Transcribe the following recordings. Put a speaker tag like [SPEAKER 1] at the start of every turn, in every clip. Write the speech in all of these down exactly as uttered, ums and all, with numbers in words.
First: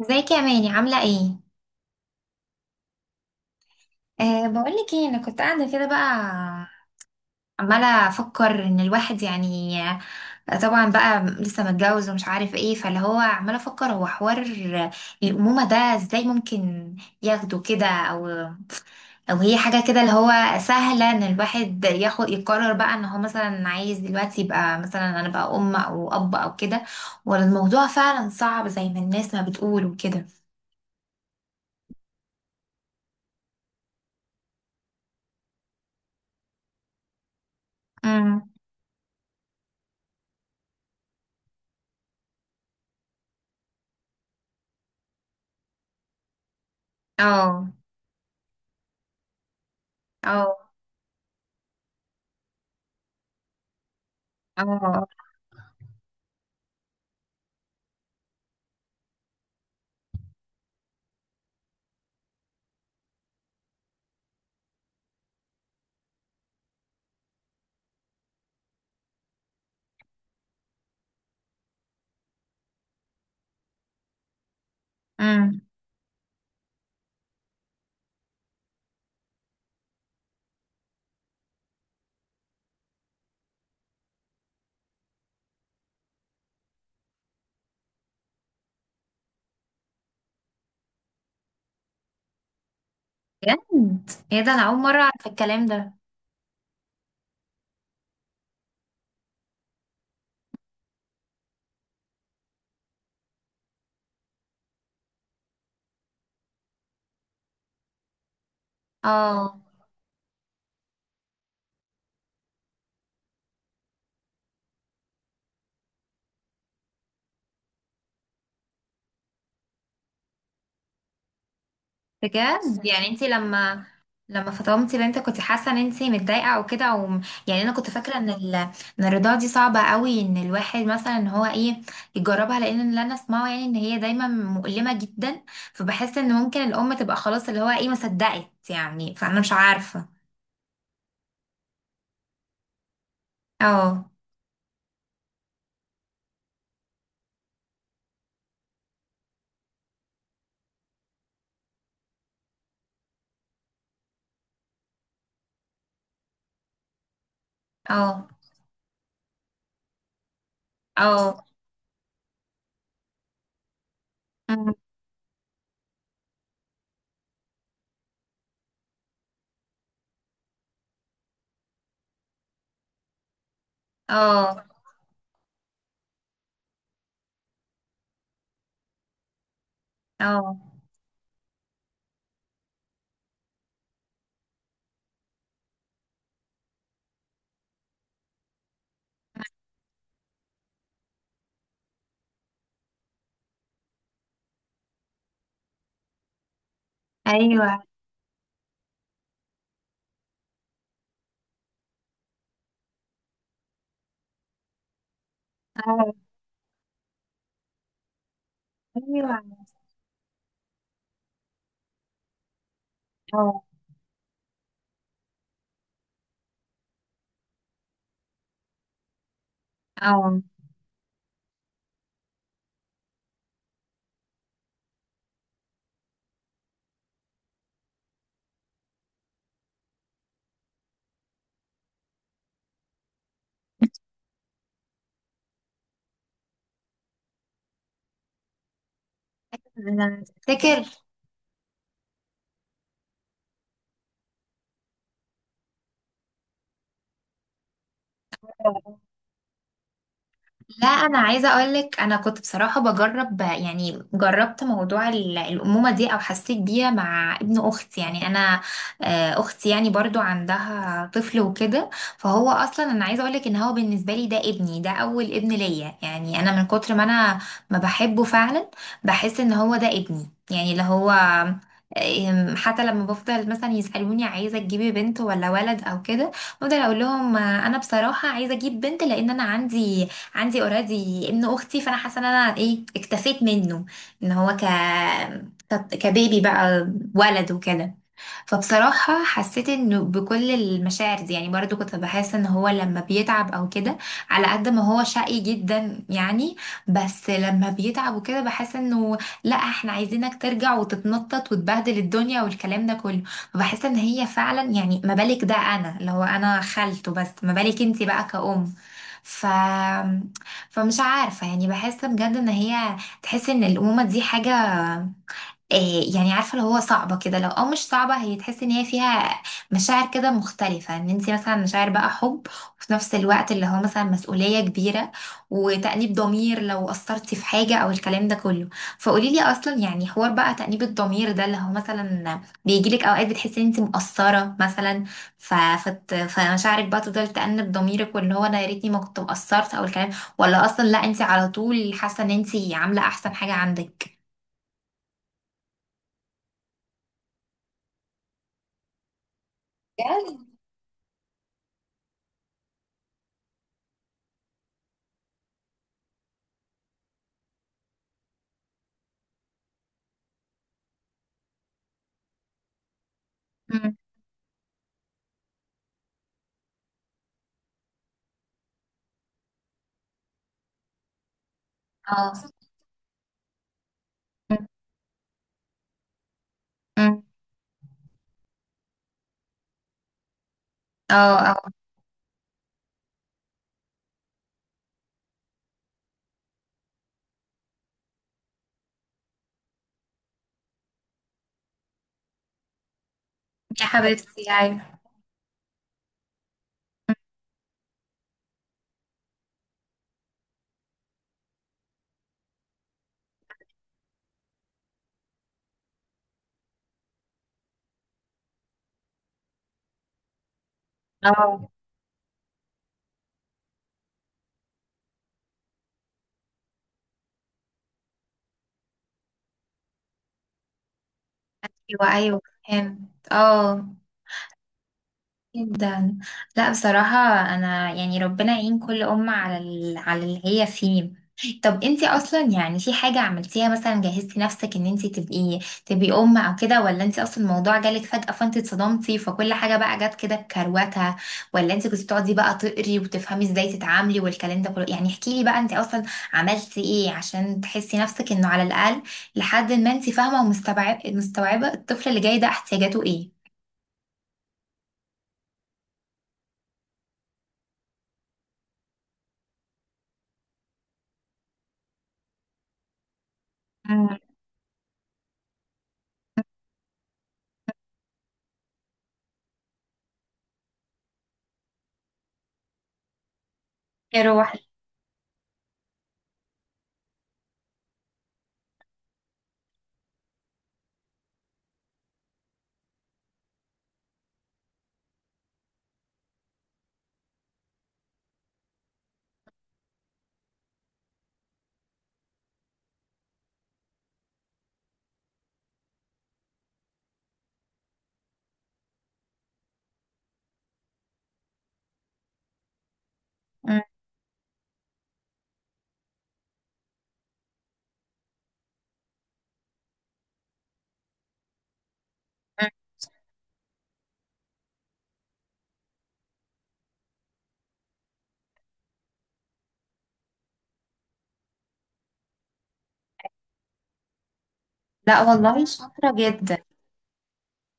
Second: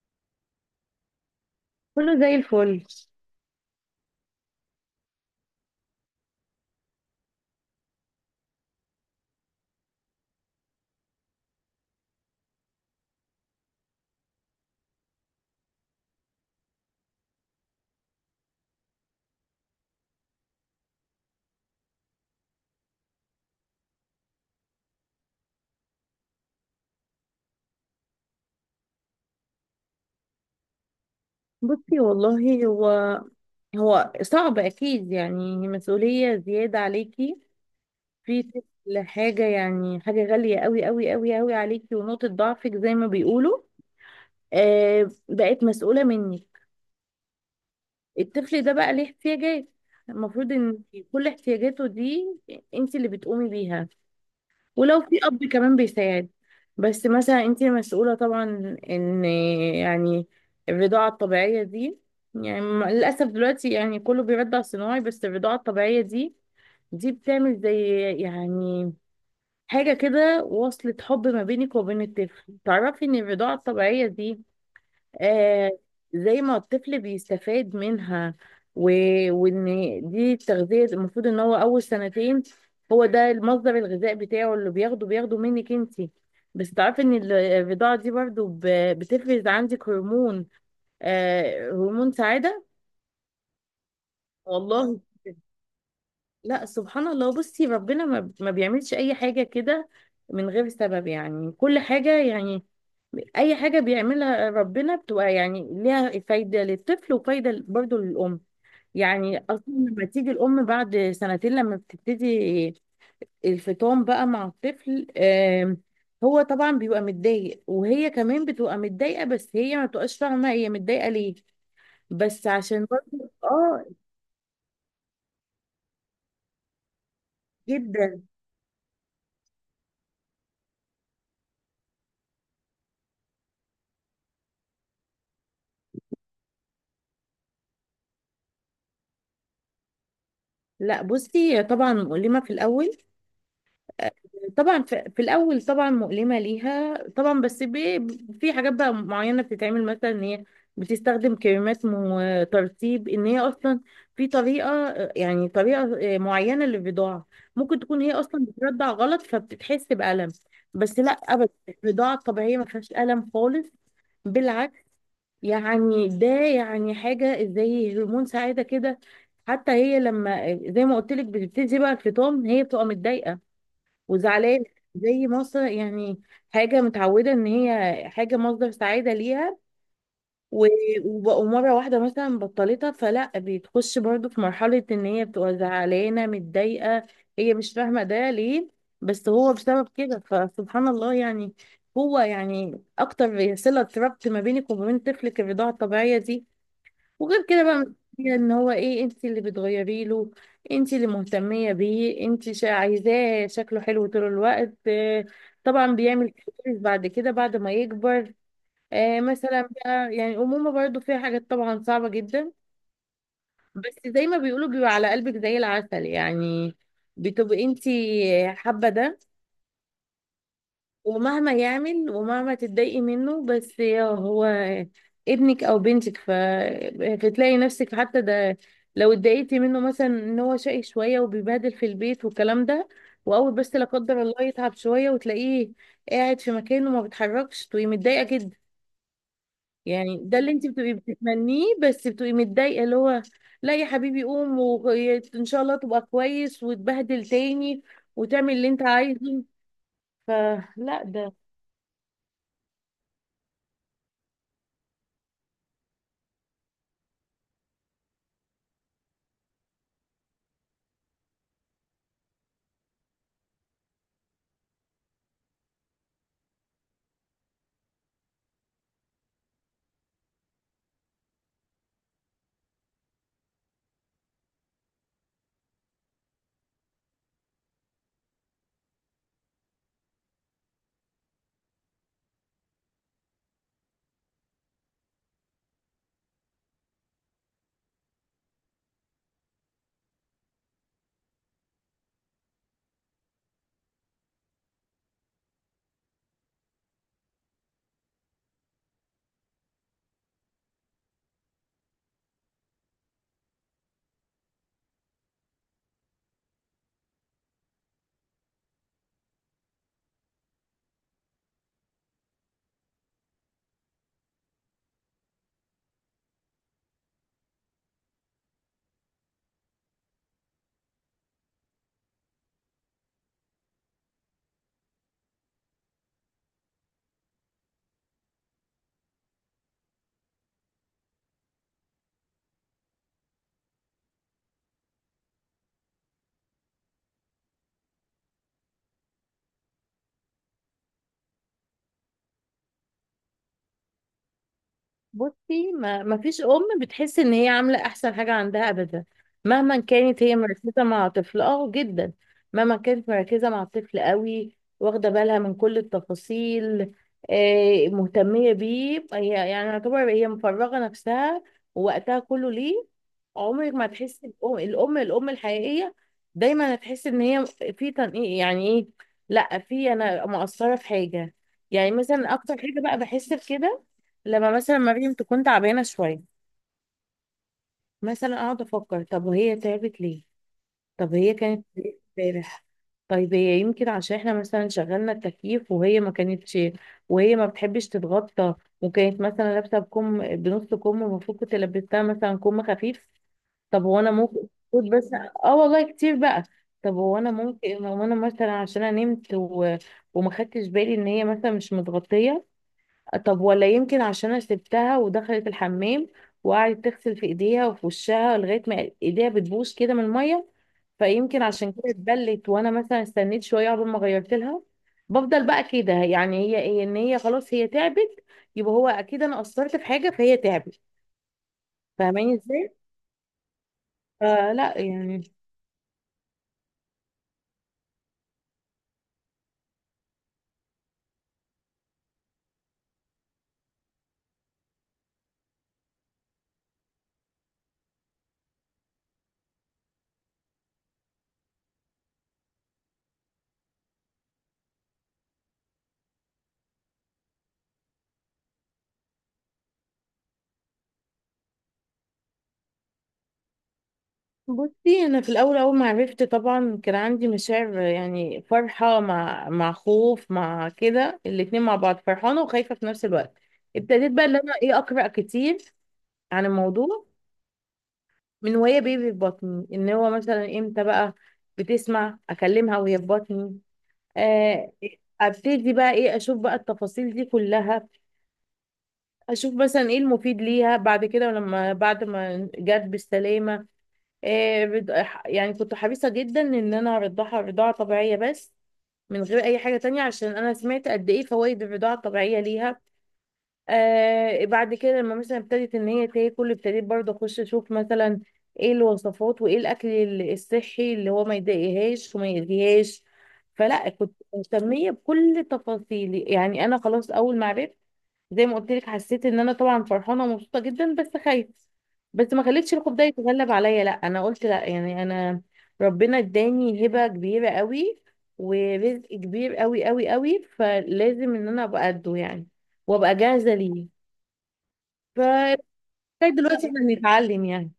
[SPEAKER 1] ازيك يا ماني عاملة ايه؟
[SPEAKER 2] كله زي الفل.
[SPEAKER 1] أه بقولك ايه، انا كنت قاعدة كده بقى، عمالة افكر ان الواحد يعني آه، طبعا بقى لسه متجوز ومش عارف ايه، فاللي هو عمالة افكر هو حوار الأمومة ده، ازاي ممكن ياخده كده او او هي حاجة كده اللي هو سهلة ان الواحد ياخد يقرر بقى ان هو مثلا عايز دلوقتي يبقى مثلا انا بقى ام او اب او كده، ولا الموضوع فعلا صعب زي ما الناس ما بتقول وكده.
[SPEAKER 2] بصي والله هو هو صعب اكيد، يعني مسؤولية زيادة عليكي في
[SPEAKER 1] امم.
[SPEAKER 2] كل حاجة. يعني حاجة غالية قوي قوي قوي قوي عليكي ونقطة ضعفك زي ما بيقولوا. آه، بقت مسؤولة منك
[SPEAKER 1] اه.
[SPEAKER 2] الطفل ده، بقى ليه احتياجات. المفروض
[SPEAKER 1] اه.
[SPEAKER 2] ان كل احتياجاته دي انت اللي بتقومي بيها. ولو
[SPEAKER 1] اه.
[SPEAKER 2] في اب كمان بيساعد، بس مثلا انت مسؤولة طبعا. ان يعني الرضاعة الطبيعية دي، يعني م- للأسف دلوقتي يعني كله بيرضع صناعي، بس الرضاعة الطبيعية دي، دي بتعمل زي يعني حاجة كده، وصلة حب ما بينك وبين الطفل. تعرفي ان الرضاعة الطبيعية دي،
[SPEAKER 1] امم.
[SPEAKER 2] آه، زي ما الطفل بيستفاد منها و... وان دي التغذية المفروض ان هو اول سنتين، هو ده المصدر الغذاء بتاعه اللي بياخده بياخده منك انتي. بس تعرفي ان ال- الرضاعة دي برضو ب... بتفرز عندك هرمون، آه هرمون سعادة.
[SPEAKER 1] بجد، ايه ده؟ انا اول
[SPEAKER 2] والله
[SPEAKER 1] مره اعرف الكلام ده.
[SPEAKER 2] لا، سبحان الله. بصي ربنا ما, ما بيعملش اي حاجة كده من غير سبب. يعني كل حاجة، يعني اي حاجة بيعملها ربنا بتبقى يعني ليها فايدة للطفل وفايدة برضو للأم. يعني
[SPEAKER 1] اه.
[SPEAKER 2] اصلا لما تيجي الام بعد سنتين لما بتبتدي الفطام بقى مع الطفل، آم، هو طبعا بيبقى متضايق وهي كمان بتبقى متضايقه، بس هي ما بتبقاش فاهمه هي متضايقه ليه. بس
[SPEAKER 1] بجد
[SPEAKER 2] عشان
[SPEAKER 1] يعني انت
[SPEAKER 2] برضه
[SPEAKER 1] لما
[SPEAKER 2] اه.
[SPEAKER 1] لما فطمتي بنتك كنت حاسه ان انت متضايقه او كده او يعني، انا كنت فاكره
[SPEAKER 2] جدا.
[SPEAKER 1] ان ال... ان الرضاعه دي صعبه قوي، ان الواحد مثلا ان هو ايه يجربها، لان اللي انا اسمعه يعني ان هي دايما مؤلمه جدا، فبحس ان ممكن الام تبقى خلاص اللي هو ايه ما صدقت يعني، فانا مش عارفه.
[SPEAKER 2] لا بصي، طبعا مؤلمه في الاول،
[SPEAKER 1] اه.
[SPEAKER 2] طبعا في, في الاول طبعا مؤلمه ليها طبعا، بس بي في حاجات بقى معينه بتتعمل، مثلا ان هي بتستخدم كريمات وترطيب، ان هي اصلا في طريقه، يعني طريقه معينه للرضاعه. ممكن تكون هي
[SPEAKER 1] اه.
[SPEAKER 2] اصلا بترضع غلط فبتتحس بالم. بس لا،
[SPEAKER 1] اه.
[SPEAKER 2] ابدا الرضاعه الطبيعيه ما فيهاش الم خالص،
[SPEAKER 1] أمم.
[SPEAKER 2] بالعكس. يعني ده يعني حاجه زي هرمون سعاده كده. حتى هي لما زي ما قلت لك بتبتدي بقى الفطام، هي بتبقى متضايقه
[SPEAKER 1] اه.
[SPEAKER 2] وزعلانة، زي مصر، يعني حاجة متعودة ان هي حاجة مصدر سعادة ليها.
[SPEAKER 1] اه.
[SPEAKER 2] و- وبقوا مرة واحدة مثلا بطلتها، فلا بتخش برضو في مرحلة ان هي بتبقى زعلانة متضايقة. هي مش فاهمة ده ليه، بس هو بسبب كده. فسبحان الله، يعني هو يعني اكتر صلة ربط ما بينك وما بين طفلك الرضاعة الطبيعية دي. وغير كده
[SPEAKER 1] ايوه.
[SPEAKER 2] بقى مسؤولية ان هو ايه، انت اللي بتغيري له، انت اللي مهتمية بيه، انت شا- عايزاه شكله حلو طول الوقت. آه، طبعا
[SPEAKER 1] اه.
[SPEAKER 2] بيعمل كويس بعد كده بعد ما يكبر. آه
[SPEAKER 1] ايوه.
[SPEAKER 2] مثلا بقى، يعني الأمومة برضو فيها حاجات طبعا صعبة جدا،
[SPEAKER 1] اه.
[SPEAKER 2] بس زي ما بيقولوا بيبقى على قلبك زي العسل. يعني بتبقي انت حابة ده.
[SPEAKER 1] اه.
[SPEAKER 2] ومهما يعمل ومهما تتضايقي منه، بس يا هو ابنك او بنتك. ف... فتلاقي نفسك، حتى ده لو اتضايقتي منه مثلا ان هو شقي شويه وبيبهدل في البيت والكلام ده، واول بس لا قدر الله يتعب شويه وتلاقيه قاعد في مكانه ما بيتحركش، تبقي متضايقه جدا. يعني
[SPEAKER 1] انا
[SPEAKER 2] ده اللي انت
[SPEAKER 1] افتكر.
[SPEAKER 2] بتبقي بتتمنيه، بس بتبقي متضايقه، اللي هو لا يا حبيبي قوم، وان شاء الله تبقى كويس وتبهدل تاني وتعمل اللي انت عايزه.
[SPEAKER 1] لا
[SPEAKER 2] فلا
[SPEAKER 1] انا
[SPEAKER 2] ده.
[SPEAKER 1] عايزه اقولك، انا كنت بصراحه بجرب يعني، جربت موضوع ال- الامومه دي او حسيت بيها مع ابن اختي، يعني انا آه، اختي يعني برضو عندها طفل وكده، فهو اصلا انا عايزه اقولك ان هو بالنسبه لي ده ابني، ده اول ابن ليا يعني، انا من كتر ما انا ما بحبه فعلا بحس ان هو ده ابني يعني اللي هو آه، آم، حتى لما بفضل مثلا يسألوني عايزة تجيبي بنت ولا ولد أو كده، بفضل أقول لهم آه، أنا بصراحة عايزة أجيب بنت، لأن أنا عندي عندي اوريدي ابن اختي، فانا حاسه ان انا ايه اكتفيت منه، ان هو ك ك- كبيبي بقى، ولد وكده. فبصراحة حسيت انه بكل المشاعر دي، يعني برضو كنت بحس ان هو لما بيتعب او كده، على قد ما هو شقي جدا يعني، بس لما بيتعب وكده بحس انه لا احنا عايزينك ترجع وتتنطط وتبهدل الدنيا والكلام ده كله. فبحس ان هي فعلا يعني، ما بالك ده انا اللي هو انا خالته، بس ما بالك انتي بقى كأم؟ ف... فمش عارفة يعني، بحس بجد ان هي تحس ان الأمومة دي حاجة إيه يعني، عارفه اللي هو صعبه كده لو او مش صعبه، هي تحس ان هي فيها مشاعر كده مختلفه، ان انت مثلا مشاعر بقى حب، وفي نفس الوقت اللي هو مثلا مسؤوليه كبيره، وتأنيب ضمير لو قصرتي في حاجه او الكلام ده كله. فقولي لي اصلا يعني، حوار بقى تأنيب الضمير ده اللي هو مثلا بيجي لك اوقات بتحسي ان انت مقصره مثلا، ف... فت... فمشاعرك بقى تفضل تأنب ضميرك واللي هو انا يا ريتني ما كنت مقصرت او الكلام، ولا اصلا لا انت على طول حاسه ان انت عامله احسن حاجه عندك؟
[SPEAKER 2] بصي ما ما فيش ام بتحس ان هي عامله احسن حاجه عندها ابدا، مهما كانت هي
[SPEAKER 1] بجد.
[SPEAKER 2] مركزه مع طفل اه جدا. مهما كانت مركزه مع الطفل قوي، واخده بالها من كل التفاصيل، آه مهتميه بيه هي، يعني يعتبر هي مفرغه نفسها ووقتها كله ليه. عمرك ما
[SPEAKER 1] مم.
[SPEAKER 2] تحس الام الام الام الحقيقيه دايما هتحس ان هي في تنقيق، يعني ايه، لا في انا مقصره في حاجه. يعني
[SPEAKER 1] اه.
[SPEAKER 2] مثلا اكتر حاجه بقى بحس بكده لما مثلا مريم تكون تعبانة شوية،
[SPEAKER 1] أمم.
[SPEAKER 2] مثلا اقعد افكر طب هي تعبت ليه،
[SPEAKER 1] اه.
[SPEAKER 2] طب هي كانت
[SPEAKER 1] اه.
[SPEAKER 2] ليه امبارح، طيب هي يمكن عشان احنا مثلا شغلنا التكييف وهي ما كانتش، وهي ما بتحبش تتغطى، وكانت مثلا لابسة بكم بنص كم ومفروض كنت لبستها مثلا كم خفيف. طب
[SPEAKER 1] يا
[SPEAKER 2] هو انا ممكن
[SPEAKER 1] حبيبتي،
[SPEAKER 2] كنت
[SPEAKER 1] ايوه.
[SPEAKER 2] بس اه والله كتير بقى. طب هو انا ممكن، هو انا مثلا عشان انا نمت و... وما خدتش بالي ان هي مثلا مش متغطية. طب ولا يمكن عشان انا سبتها ودخلت الحمام، وقعدت تغسل في ايديها وفي وشها لغايه ما ايديها بتبوش كده من الميه، فيمكن
[SPEAKER 1] اه.
[SPEAKER 2] عشان كده اتبلت وانا مثلا استنيت شويه قبل ما غيرت لها. بفضل بقى كده، يعني هي ايه ان هي خلاص هي تعبت، يبقى هو اكيد انا قصرت في حاجه فهي تعبت.
[SPEAKER 1] ايوه.
[SPEAKER 2] فاهماني
[SPEAKER 1] ايوه.
[SPEAKER 2] ازاي؟
[SPEAKER 1] فهمت، اه.
[SPEAKER 2] آه لا يعني.
[SPEAKER 1] جدا. لا بصراحة، أنا يعني ربنا يعين كل أم على ال... على اللي هي فيه. طب انتي أصلا يعني في حاجة عملتيها مثلا، جهزتي نفسك إن انتي تبقي تبقي أم أو كده، ولا انتي أصلا الموضوع جالك فجأة فانتي اتصدمتي فكل حاجة بقى جت كده بكروتها، ولا انتي كنتي بتقعدي بقى تقري وتفهمي ازاي تتعاملي والكلام ده كله؟ يعني احكيلي بقى، انتي أصلا عملتي ايه عشان تحسي نفسك إنه على الأقل لحد ما انتي فاهمة ومستوعبة، مستوعبة الطفل اللي جاي ده احتياجاته ايه.
[SPEAKER 2] بصي انا في الاول اول ما عرفت طبعا كان عندي مشاعر، يعني فرحه مع مع خوف مع كده، الاتنين مع بعض، فرحانه وخايفه في نفس الوقت. ابتديت
[SPEAKER 1] مم.
[SPEAKER 2] بقى ان انا ايه اقرا كتير عن الموضوع، من وهي بيبي في بطني، ان هو مثلا امتى بقى بتسمع. اكلمها وهي في بطني،
[SPEAKER 1] يا روحي.
[SPEAKER 2] آه، ابتدي بقى ايه اشوف بقى التفاصيل دي كلها. اشوف مثلا ايه المفيد ليها بعد كده. لما بعد ما جت بالسلامه، آه، بد- ح- يعني كنت حريصة جدا ان انا ارضعها رضاعة طبيعية بس، من غير اي حاجة تانية، عشان انا سمعت قد ايه فوائد الرضاعة الطبيعية ليها. آه بعد كده لما مثلا ابتدت ان هي تاكل، ابتديت برضه اخش اشوف مثلا ايه الوصفات وايه الاكل ال- الصحي اللي هو ما يضايقهاش وما يأذيهاش.
[SPEAKER 1] مم.
[SPEAKER 2] فلا كنت مهتمية بكل تفاصيل. يعني انا خلاص اول ما عرفت زي ما قلت لك، حسيت ان انا طبعا فرحانه ومبسوطه جدا بس خايفه، بس ما خليتش الخوف ده يتغلب عليا. لا انا قلت لا، يعني انا ربنا اداني هبه كبيره قوي ورزق كبير قوي قوي قوي، فلازم ان انا ابقى قده يعني، وابقى جاهزه ليه.
[SPEAKER 1] لا والله
[SPEAKER 2] فلغايه
[SPEAKER 1] شاطرة جدا.
[SPEAKER 2] دلوقتي احنا بنتعلم يعني.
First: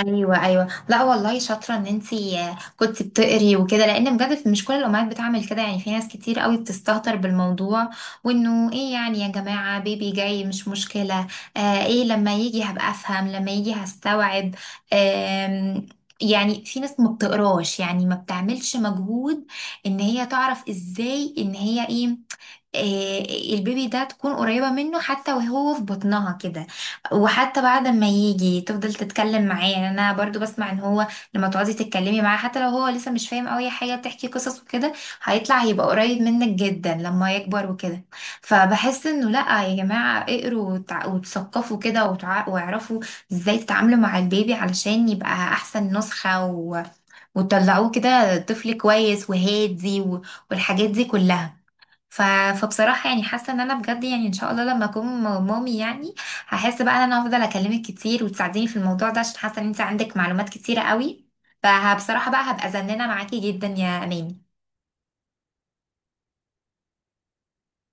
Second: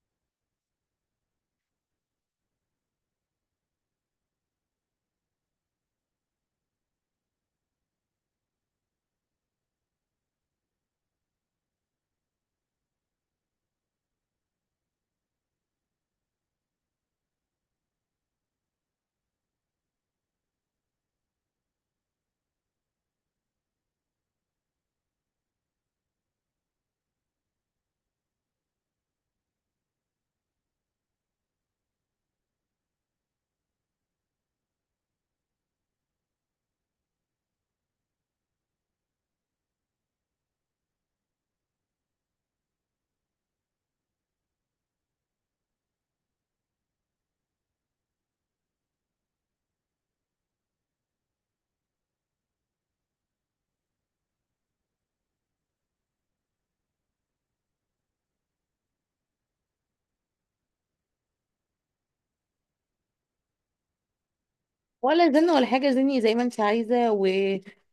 [SPEAKER 1] ايوه، ايوه. لا والله شاطرة ان انتي آه، كنت بتقري وكده، لان بجد مش كل الامهات بتعمل كده، يعني في ناس كتير قوي بتستهتر بالموضوع، وانه ايه يعني يا جماعة بيبي جاي مش مشكلة، آه ايه لما يجي هبقى افهم لما يجي هستوعب. آم، يعني في ناس ما بتقراش، يعني ما بتعملش مجهود ان هي تعرف ازاي ان هي ايه إيه، البيبي ده تكون قريبة منه حتى وهو في بطنها كده، وحتى بعد ما يجي تفضل تتكلم معاه، يعني انا برضو بسمع ان هو لما تقعدي تتكلمي معاه حتى لو هو لسه مش فاهم قوي حاجة، بتحكي قصص وكده هيطلع هيبقى قريب منك جدا لما يكبر وكده. فبحس انه لا يا جماعة اقروا وتع- وتثقفوا كده وتع- واعرفوا ازاي تتعاملوا مع البيبي علشان يبقى احسن نسخة و... وتطلعوه كده طفل كويس وهادي و... والحاجات دي كلها. ف... فبصراحة يعني حاسة ان انا بجد، يعني ان شاء الله لما اكون م- مامي يعني، هحس بقى ان انا هفضل اكلمك كتير وتساعديني في الموضوع ده، عشان حاسة ان انت عندك معلومات كتيرة قوي. فبصراحة بقى هبقى زنانة معاكي جدا يا اماني.
[SPEAKER 2] ولا زلنا ولا حاجه زني زي ما انت عايزه و...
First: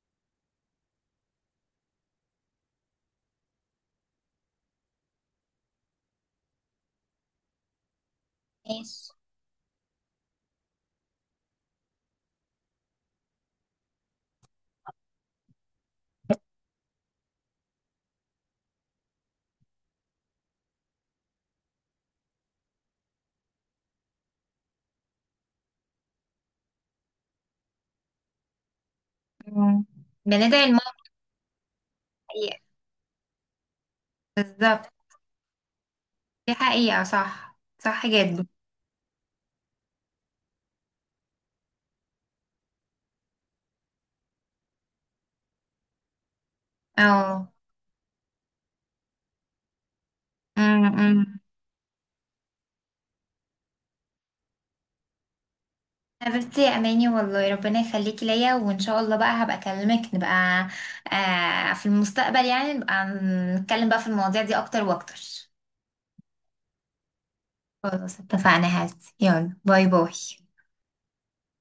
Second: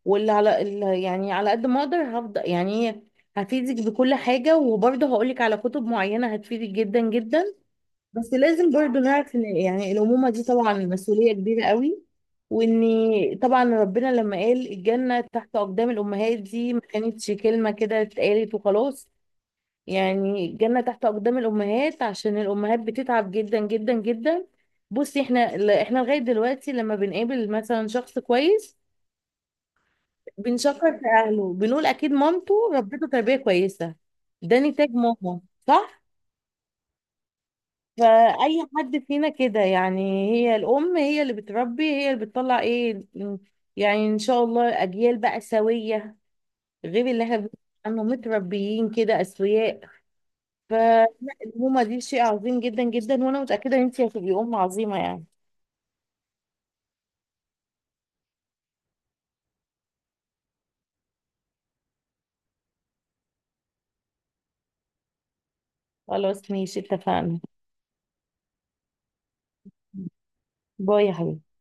[SPEAKER 2] واللي على اللي، يعني على قد ما اقدر هفضل يعني هفيدك بكل حاجه، وبرضه هقولك على كتب معينه هتفيدك جدا جدا. بس لازم برضو
[SPEAKER 1] ماشي.
[SPEAKER 2] نعرف ان يعني الأمومة دي طبعا مسؤولية كبيرة قوي. واني طبعا ربنا لما قال الجنة تحت أقدام الأمهات، دي ما كانتش كلمة كده اتقالت وخلاص. يعني الجنة تحت أقدام الأمهات عشان الأمهات بتتعب جدا جدا جدا. بصي احنا ل- احنا لغاية دلوقتي لما بنقابل مثلا شخص كويس،
[SPEAKER 1] مم. بندعي الماما.
[SPEAKER 2] بنشكر في أهله، بنقول أكيد مامته
[SPEAKER 1] حقيقة.
[SPEAKER 2] ربته تربية كويسة. ده
[SPEAKER 1] بالظبط.
[SPEAKER 2] نتاج ماما، صح؟
[SPEAKER 1] دي حقيقة، صح، صح جدا.
[SPEAKER 2] فأي حد فينا كده، يعني هي الأم هي اللي بتربي، هي اللي بتطلع إيه، يعني إن شاء الله أجيال بقى سوية، غير اللي احنا
[SPEAKER 1] اه.
[SPEAKER 2] بنسمع عنه متربيين كده أسوياء.
[SPEAKER 1] مم. مم.
[SPEAKER 2] فالأمومة دي شيء عظيم جدا جدا، وأنا متأكدة إن أنتي هتبقي أم عظيمة يعني.
[SPEAKER 1] حبيبتي يا اماني، والله ربنا يخليكي ليا، وان شاء الله بقى هبقى اكلمك، نبقى آه في المستقبل يعني نبقى نتكلم بقى في المواضيع دي اكتر واكتر.
[SPEAKER 2] خلاص ماشي اتفقنا.
[SPEAKER 1] خلاص اتفقنا، هات، يلا باي باي.
[SPEAKER 2] باي يا حبيبي.